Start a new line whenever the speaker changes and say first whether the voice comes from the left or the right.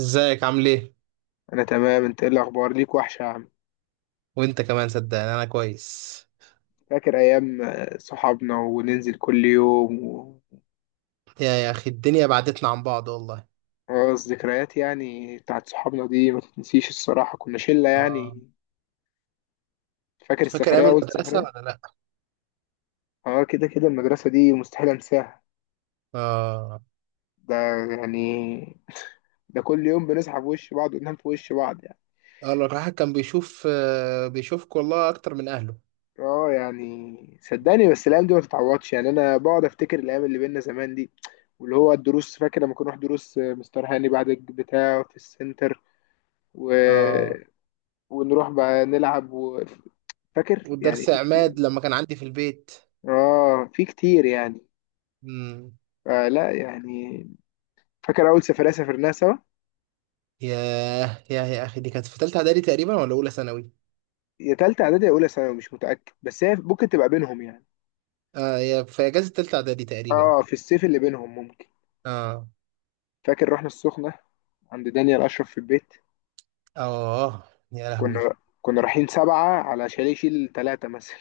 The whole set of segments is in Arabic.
right: ازيك عامل ايه؟
left: انا تمام. انت ايه الاخبار؟ ليك وحشه يا عم.
right: وانت كمان، صدقني انا كويس.
left: فاكر ايام صحابنا وننزل كل يوم
right: يا اخي الدنيا بعدتنا عن بعض والله.
left: خلاص، ذكريات يعني بتاعت صحابنا دي ما تتنسيش الصراحه، كنا شله
right: اه.
left: يعني. فاكر
right: فاكر ايام
left: السفريه، اول
right: المدرسه
left: سفريه؟
right: ولا لا؟
left: اه، كده كده المدرسه دي مستحيل انساها.
right: اه،
left: ده يعني، ده كل يوم بنصحى في وش بعض وننام في وش بعض يعني.
right: اه. لو الواحد كان بيشوف، بيشوفك والله اكتر من اهله.
left: اه يعني، صدقني بس الايام دي ما تتعوضش يعني، انا بقعد افتكر الايام اللي بينا زمان دي. واللي هو الدروس، فاكر لما كنا نروح دروس مستر هاني بعد بتاعه في السنتر.
right: اه.
left: ونروح بقى نلعب فاكر يعني،
right: والدرس
left: في كتير.
right: عماد لما كان عندي في البيت.
left: اه، في كتير يعني.
right: امم.
left: لا يعني. فاكر اول سفرية سافرناها سوا؟
right: ياه، يا اخي دي كانت في تالتة اعدادي تقريبا، ولا اولى ثانوي؟
left: يا تالتة اعدادي يا اولى ثانوي، مش متأكد بس هي ممكن تبقى بينهم يعني.
right: اه، يا في اجازه تالتة اعدادي تقريبا.
left: اه، في الصيف اللي بينهم ممكن.
right: اه.
left: فاكر رحنا السخنة، عند دانيال اشرف في البيت.
right: اه يا لهوي.
left: كنا كنا رايحين 7 على شاليه يشيل 3 مثلا.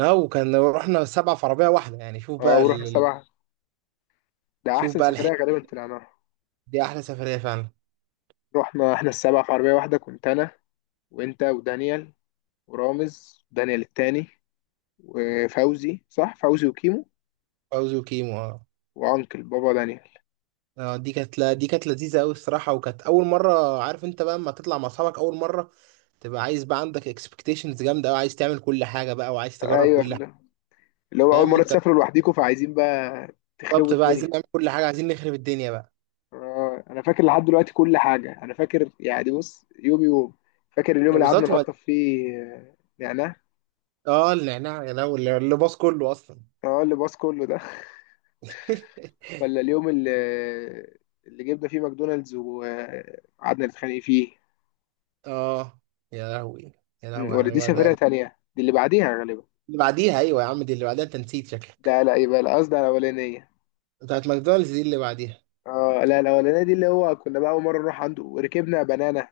right: اه، وكان رحنا 7 في عربية واحدة، يعني شوف
left: اه،
right: بقى
left: ورحنا 7. ده
right: شوف
left: احسن
right: بقى،
left: سفرية غالبا طلعناها.
right: دي احلى سفريه فعلا.
left: رحنا احنا السبعة في عربية واحدة، كنت انا وانت ودانيال ورامز، دانيال التاني، وفوزي، صح، فوزي وكيمو
right: فوزي وكيمو، اه.
left: وانكل بابا دانيال.
right: دي كانت، لا دي كانت لذيذه قوي الصراحه، وكانت اول مره. عارف انت بقى اما تطلع مع اصحابك اول مره، تبقى عايز بقى عندك اكسبكتيشنز جامده قوي، عايز تعمل كل حاجه بقى وعايز تجرب
left: ايوه،
right: كل حاجه.
left: اللي هو اول
right: فاهم
left: مره
right: انت؟
left: تسافروا لوحديكم فعايزين بقى تخربوا
right: بالظبط بقى، عايزين
left: الدنيا.
right: نعمل كل حاجه، عايزين نخرب الدنيا بقى.
left: انا فاكر لحد دلوقتي كل حاجه، انا فاكر يعني، بص يوم يوم. فاكر اليوم
right: لا،
left: اللي قعدنا
right: بالظبط
left: نقطف فيه نعناع.
right: اه، النعناع يا لهوي اللي باظ كله اصلا.
left: اه، اللي باص كله ده. ولا اليوم اللي جبنا فيه ماكدونالدز وقعدنا نتخانق فيه.
right: اه، يا لهوي. يا لهوي
left: ولا
right: على
left: دي
right: ما
left: سفرية
right: ده.
left: تانية، دي اللي بعديها غالبا.
right: اللي بعديها، ايوه يا عم، دي اللي بعديها انت نسيت شكلك.
left: ده لا، يبقى القصد على الأولانية.
right: بتاعت ماكدونالدز دي اللي بعديها.
left: اه لا، الاولانيه دي اللي هو كنا بقى اول مره نروح عنده، ركبنا بنانا.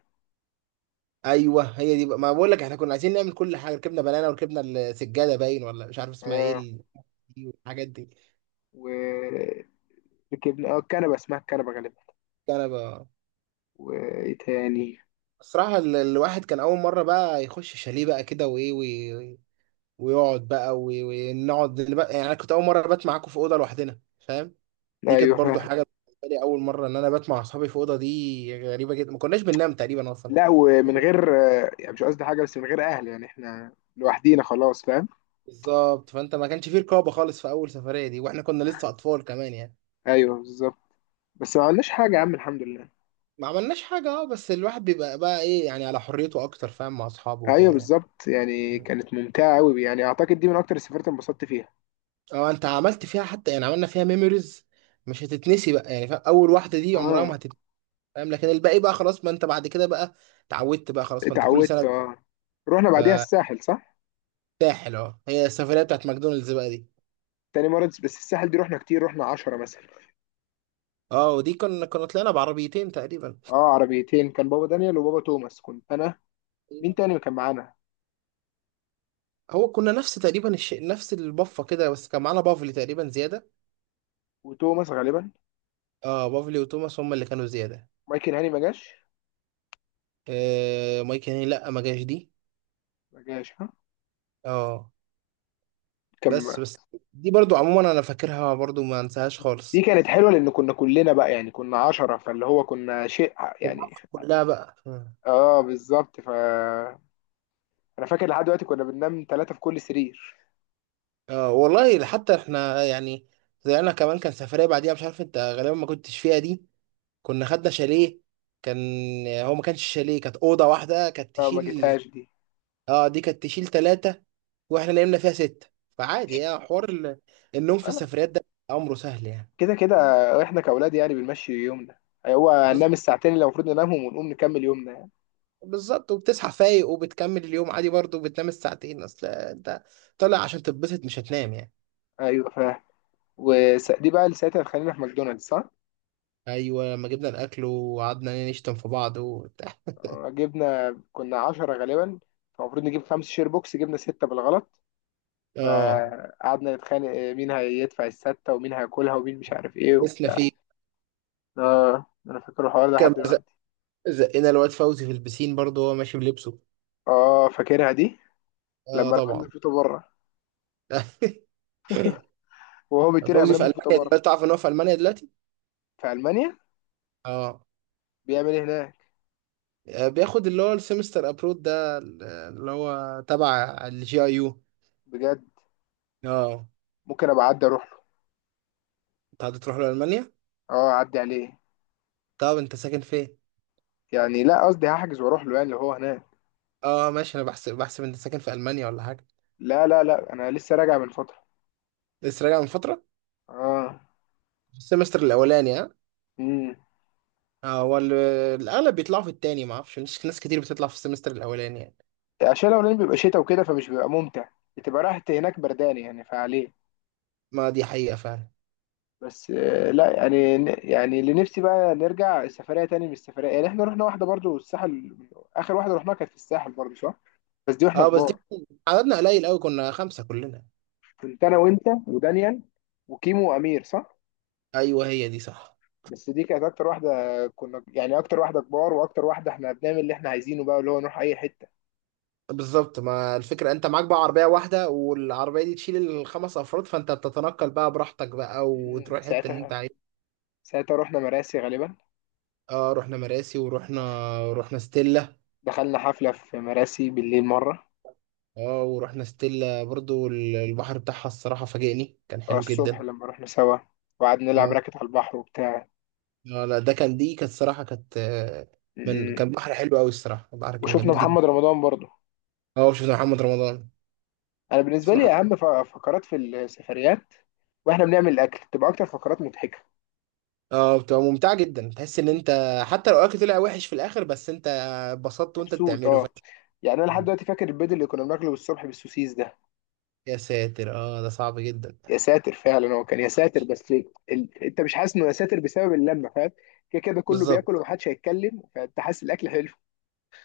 right: ايوه هي دي بقى، ما بقول لك احنا كنا عايزين نعمل كل حاجه. ركبنا بنانا وركبنا السجاده، باين، ولا مش عارف اسمها ايه
left: اه،
right: دي والحاجات دي.
left: وركبنا اه الكنبه، اسمها الكنبه غالبا.
right: كان بقى،
left: وايه تاني؟
right: الصراحه الواحد كان اول مره بقى يخش شاليه بقى كده، وايه ويقعد بقى ونقعد يعني انا كنت اول مره بات معاكم في اوضه لوحدنا. فاهم؟ دي كانت
left: ايوه
right: برضو
left: فاهم.
right: حاجه بالنسبه لي، اول مره ان انا بات مع اصحابي في اوضه. دي غريبه جدا، ما كناش بننام تقريبا اصلا.
left: لا، ومن غير يعني مش قصدي حاجه بس من غير اهل، يعني احنا لوحدينا خلاص، فاهم.
right: بالظبط. فانت ما كانش فيه رقابه خالص في اول سفريه دي، واحنا كنا لسه اطفال كمان يعني.
left: ايوه بالظبط. بس ما عملناش حاجه يا عم، الحمد لله.
right: ما عملناش حاجة، اه بس الواحد بيبقى بقى ايه، يعني على حريته اكتر، فاهم، مع اصحابه
left: ايوه
right: وكده يعني.
left: بالظبط، يعني
right: مم.
left: كانت ممتعه قوي، يعني اعتقد دي من اكتر السفرات اللي انبسطت فيها.
right: اه، انت عملت فيها حتى، يعني عملنا فيها ميموريز، مش هتتنسي بقى يعني. فاهم؟ اول واحدة دي عمرها
left: اه،
right: ما هتتنسي. فاهم؟ لكن الباقي بقى خلاص، ما انت بعد كده بقى، اتعودت بقى خلاص، ما انت كل
left: اتعودت
right: سنة.
left: اه. رحنا بعديها الساحل، صح؟
right: ساحل، اه، هي السفرية بتاعت ماكدونالدز بقى دي.
left: تاني مرة، بس الساحل دي رحنا كتير، رحنا 10 مثلا.
right: اه، ودي كنا طلعنا بعربيتين تقريبا.
left: اه، عربيتين. كان بابا دانيال وبابا توماس، كنت انا. مين تاني كان معانا؟
right: هو كنا نفس تقريبا الشيء، نفس البفة كده، بس كان معانا بافلي تقريبا زيادة.
left: وتوماس غالبا.
right: اه، بافلي وتوماس هم اللي كانوا زيادة.
left: مايكل هاني ما جاش؟
right: آه مايك هاني، لا ما جاش دي.
left: ما جاش، ها.
right: اه. بس
left: كان،
right: بس دي برضو عموما انا فاكرها برضو، ما انساهاش
left: دي
right: خالص.
left: كانت حلوه لان كنا كلنا بقى يعني كنا 10 فاللي هو كنا شيء يعني.
right: المواقف كلها بقى.
left: اه بالظبط ف، انا فاكر لحد دلوقتي كنا بننام 3 في كل سرير.
right: والله، حتى احنا يعني، طلعنا كمان، كان سفرية بعديها مش عارف انت غالبا ما كنتش فيها دي. كنا خدنا شاليه، كان، هو ما كانش شاليه، كانت أوضة واحدة، كانت
left: فما
right: تشيل.
left: جيتهاش دي.
right: اه، دي كانت تشيل 3، واحنا نمنا فيها 6. فعادي يعني، حوار النوم في
left: فلا،
right: السفريات ده، أمره سهل يعني.
left: كده كده احنا كاولاد يعني بنمشي يومنا، هو
right: بز-
left: هننام الساعتين اللي المفروض ننامهم ونقوم نكمل يومنا.
right: بالظبط، وبتصحى فايق وبتكمل اليوم عادي، برضو بتنام الساعتين، اصل انت طالع عشان تتبسط، مش هتنام يعني.
left: ايوه فاهم. ودي بقى اللي ساعتها خلينا في ماكدونالدز، صح؟
right: ايوه، لما جبنا الاكل وقعدنا نشتم في بعض
left: جبنا كنا 10 غالبا، فالمفروض نجيب 5 شير بوكس، جبنا 6 بالغلط.
right: اه،
left: فقعدنا نتخانق مين هيدفع الستة ومين هياكلها ومين مش عارف ايه
right: لبسنا
left: وبتاع.
right: فيه.
left: اه، انا فاكر الحوار ده لحد
right: كان
left: دلوقتي.
right: زقنا الواد فوزي في البسين برضه وهو ماشي بلبسه.
left: اه، فاكرها دي،
right: اه
left: لما رمانا
right: طبعا.
left: الفوطة بره، وهو بيطير قام
right: فوزي
left: رامي
right: في
left: الفوطة
right: المانيا
left: بره.
right: دلوقتي، تعرف ان هو في المانيا دلوقتي؟
left: في ألمانيا؟
right: اه.
left: بيعمل ايه هناك؟
right: بياخد اللي هو السمستر ابرود ده، اللي هو تبع الجي اي يو.
left: بجد؟
right: اه.
left: ممكن ابقى اعدي اروح له.
right: انت هتروح له المانيا؟
left: اه اعدي عليه.
right: طب انت ساكن فين؟
left: يعني لا، قصدي هحجز واروح له يعني اللي هو هناك.
right: اه ماشي، انا بحسب انت ساكن في المانيا ولا حاجه.
left: لا لا لا، انا لسه راجع من فترة.
right: لسه راجع من فتره.
left: اه.
right: السمستر الاولاني.
left: امم
right: هو الأغلب بيطلعوا في التاني، ما أعرفش، مش ناس كتير بتطلع في السمستر الأولاني يعني.
left: عشان الاولاني بيبقى شتاء وكده فمش بيبقى ممتع، بتبقى راحة هناك بردان يعني فعليه.
right: ما دي حقيقة فعلا.
left: بس لا يعني، يعني اللي نفسي بقى نرجع سفرية تاني من السفرية، يعني احنا رحنا واحدة برضو الساحل. آخر واحدة رحناها كانت في الساحل برضو، صح؟ بس دي واحنا
right: أه بس
left: كبار.
right: دي، عددنا قليل أوي، كنا 5 كلنا.
left: كنت أنا وأنت ودانيال وكيمو وأمير، صح؟
right: أيوه، هي دي صح.
left: بس دي كانت أكتر واحدة كنا يعني، أكتر واحدة كبار وأكتر واحدة احنا بنعمل اللي احنا عايزينه بقى، اللي هو نروح أي حتة.
right: بالظبط، ما الفكرة أنت معاك بقى عربية واحدة، والعربية دي تشيل الخمس أفراد، فأنت بتتنقل بقى براحتك بقى،
left: مم،
right: وتروح الحتة اللي أنت
left: ساعتها
right: عايزها.
left: ساعتها رحنا مراسي غالبا.
right: أه، رحنا مراسي، ورحنا، رحنا ستيلا.
left: دخلنا حفلة في مراسي بالليل مرة.
right: أه، ورحنا ستيلا برضو، البحر بتاعها الصراحة فاجئني، كان حلو
left: الصبح
right: جدا.
left: لما رحنا سوا، وقعدنا نلعب
right: آه،
left: راكت على البحر وبتاع.
right: اه لا، ده كان، دي كانت صراحة كانت من
left: مم.
right: كان بحر حلو قوي. الصراحة البحر كان
left: وشفنا
right: جميل جدا.
left: محمد رمضان برضه.
right: اه، شفت محمد رمضان.
left: انا
right: بس
left: بالنسبه لي
right: محمد،
left: اهم فقرات في السفريات، واحنا بنعمل الاكل تبقى اكتر فقرات مضحكه.
right: اه، بتبقى ممتعة جدا، تحس ان انت، حتى لو الاكل طلع وحش في الاخر، بس انت اتبسطت وانت
left: مبسوط
right: بتعمله
left: اه، يعني انا لحد دلوقتي فاكر البيض اللي كنا بناكله الصبح بالسوسيس ده.
right: يا ساتر. اه ده صعب جدا.
left: يا ساتر فعلا، هو كان يا ساتر بس ليه؟ انت مش حاسس انه يا ساتر بسبب اللمه، فاهم. كده كده كله
right: بالظبط.
left: بياكل ومحدش هيتكلم، فانت حاسس الاكل حلو.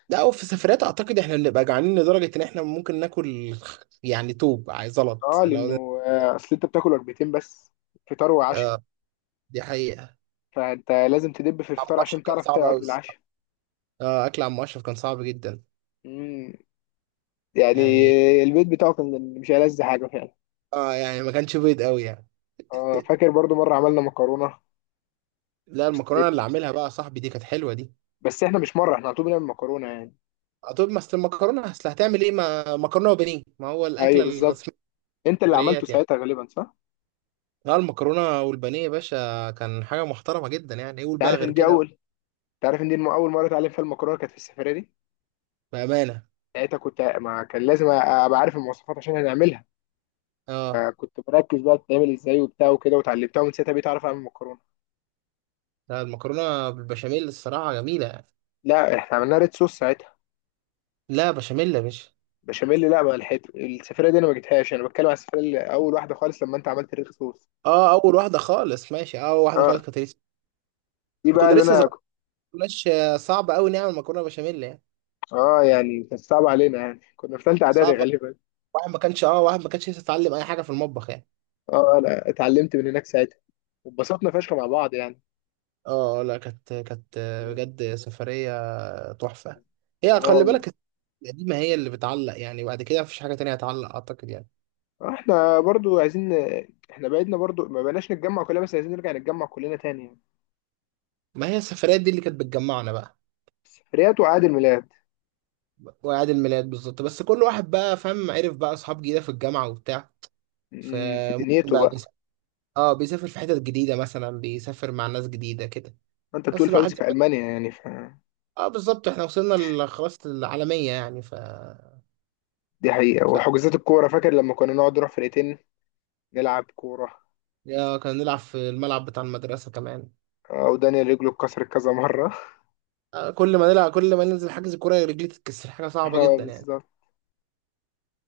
right: لا، وفي السفرات اعتقد احنا بنبقى جعانين لدرجة ان احنا ممكن ناكل، يعني توب، عايز زلط
left: اه
right: لو
left: لانه
right: ده.
left: اصل انت بتاكل وجبتين بس، فطار وعشاء.
right: اه. دي حقيقة.
left: فانت لازم تدب في
right: عم
left: الفطار عشان
right: اشرف كان
left: تعرف
right: صعب قوي
left: تقعد
right: الصراحة.
left: للعشاء.
right: اه، اكل عم اشرف كان صعب جدا.
left: مم. يعني
right: يعني،
left: البيت بتاعه كان مش ألذ حاجه فعلا.
right: اه يعني ما كانش بيض قوي يعني.
left: فاكر برضو مره عملنا مكرونه
right: لا، المكرونه اللي
left: وستريبس.
right: عاملها بقى يا صاحبي دي كانت حلوه دي.
left: بس احنا مش مره، احنا على طول بنعمل مكرونه يعني.
right: طب ما أصل المكرونه، اصل هتعمل ايه، ما مكرونه وبانيه ما هو
left: ايوه
right: الاكله
left: بالظبط.
right: الرسميه
left: انت
right: في
left: اللي عملته
right: السفريات يعني.
left: ساعتها غالبا، صح؟
right: لا، المكرونه والبانيه يا باشا كان حاجه محترمه جدا يعني، ايه قول
left: انت
right: بقى
left: عارف
right: غير
left: ان دي
right: كده.
left: اول، انت عارف ان دي اول مره اتعلم فيها المكرونه كانت في السفريه دي.
right: بامانه.
left: ساعتها كنت، ما كان لازم ابقى عارف المواصفات عشان هنعملها.
right: اه
left: فكنت مركز بقى بتتعمل ازاي وبتاع وكده، وتعلمتها ومن ساعتها بقيت اعرف اعمل مكرونه.
right: لا، المكرونه بالبشاميل الصراحه جميله يعني.
left: لا، احنا عملنا ريد صوص ساعتها.
right: لا بشاميل يا باشا.
left: بشاميل؟ لا، ما لحقت السفرية دي، انا ما جبتهاش، انا بتكلم على السفرية اللي اول واحدة خالص لما انت عملت ريخ صوص.
right: اه، اول واحده خالص، ماشي، اه اول واحده
left: اه،
right: خالص كانت لسه.
left: دي بقى
right: كنا
left: اللي
right: لسه صغيرين،
left: انا كنت.
right: ما كناش صعب قوي نعمل مكرونه بشاميل يعني.
left: اه يعني، كانت صعبة علينا يعني كنا في ثالثة اعدادي
right: صعب.
left: غالبا.
right: واحد ما كانش لسه اتعلم اي حاجه في المطبخ يعني.
left: اه، انا اتعلمت من هناك ساعتها، واتبسطنا فشخ مع بعض يعني.
right: اه لا، كانت بجد سفريه تحفة. هي خلي
left: اه،
right: بالك، القديمة هي اللي بتعلق يعني، بعد كده مفيش حاجة تانية هتعلق، أعتقد يعني.
left: احنا برضو عايزين، احنا بعدنا برضو ما بقناش نتجمع كلنا، بس عايزين نرجع نتجمع كلنا تاني يعني.
right: ما هي السفريات دي اللي كانت بتجمعنا بقى،
left: سفريات وعيد الميلاد.
right: وأعياد الميلاد. بالظبط، بس كل واحد بقى، فاهم، عرف بقى أصحاب جديدة في الجامعة وبتاع،
left: في
right: فممكن
left: دنيته
right: بقى
left: بقى.
right: بيسافر، اه بيسافر في حتت جديدة مثلا، بيسافر مع ناس جديدة كده.
left: انت بتقول
right: بس الواحد،
left: فوزي في المانيا يعني ف،
right: اه بالظبط، احنا وصلنا خلاص للعالمية يعني
left: دي حقيقة.
right: ف...
left: وحجوزات الكورة، فاكر لما كنا نقعد نروح فرقتين نلعب كورة.
right: آه كنا نلعب في الملعب بتاع المدرسة كمان.
left: ودانيال رجله اتكسرت كذا مرة
right: آه، كل ما نلعب، كل ما ننزل حجز كورة رجلي تتكسر، حاجة صعبة
left: اه
right: جدا يعني.
left: بالظبط.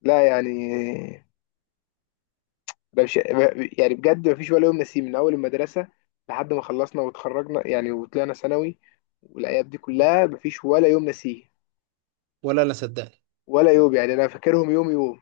left: لا يعني، ده مش، يعني بجد مفيش ولا يوم نسيه من أول المدرسة لحد ما خلصنا واتخرجنا يعني، وطلعنا ثانوي. والأيام دي كلها مفيش ولا يوم نسيه،
right: ولا أنا صدقت.
left: ولا يوم، يعني أنا فاكرهم يوم يوم.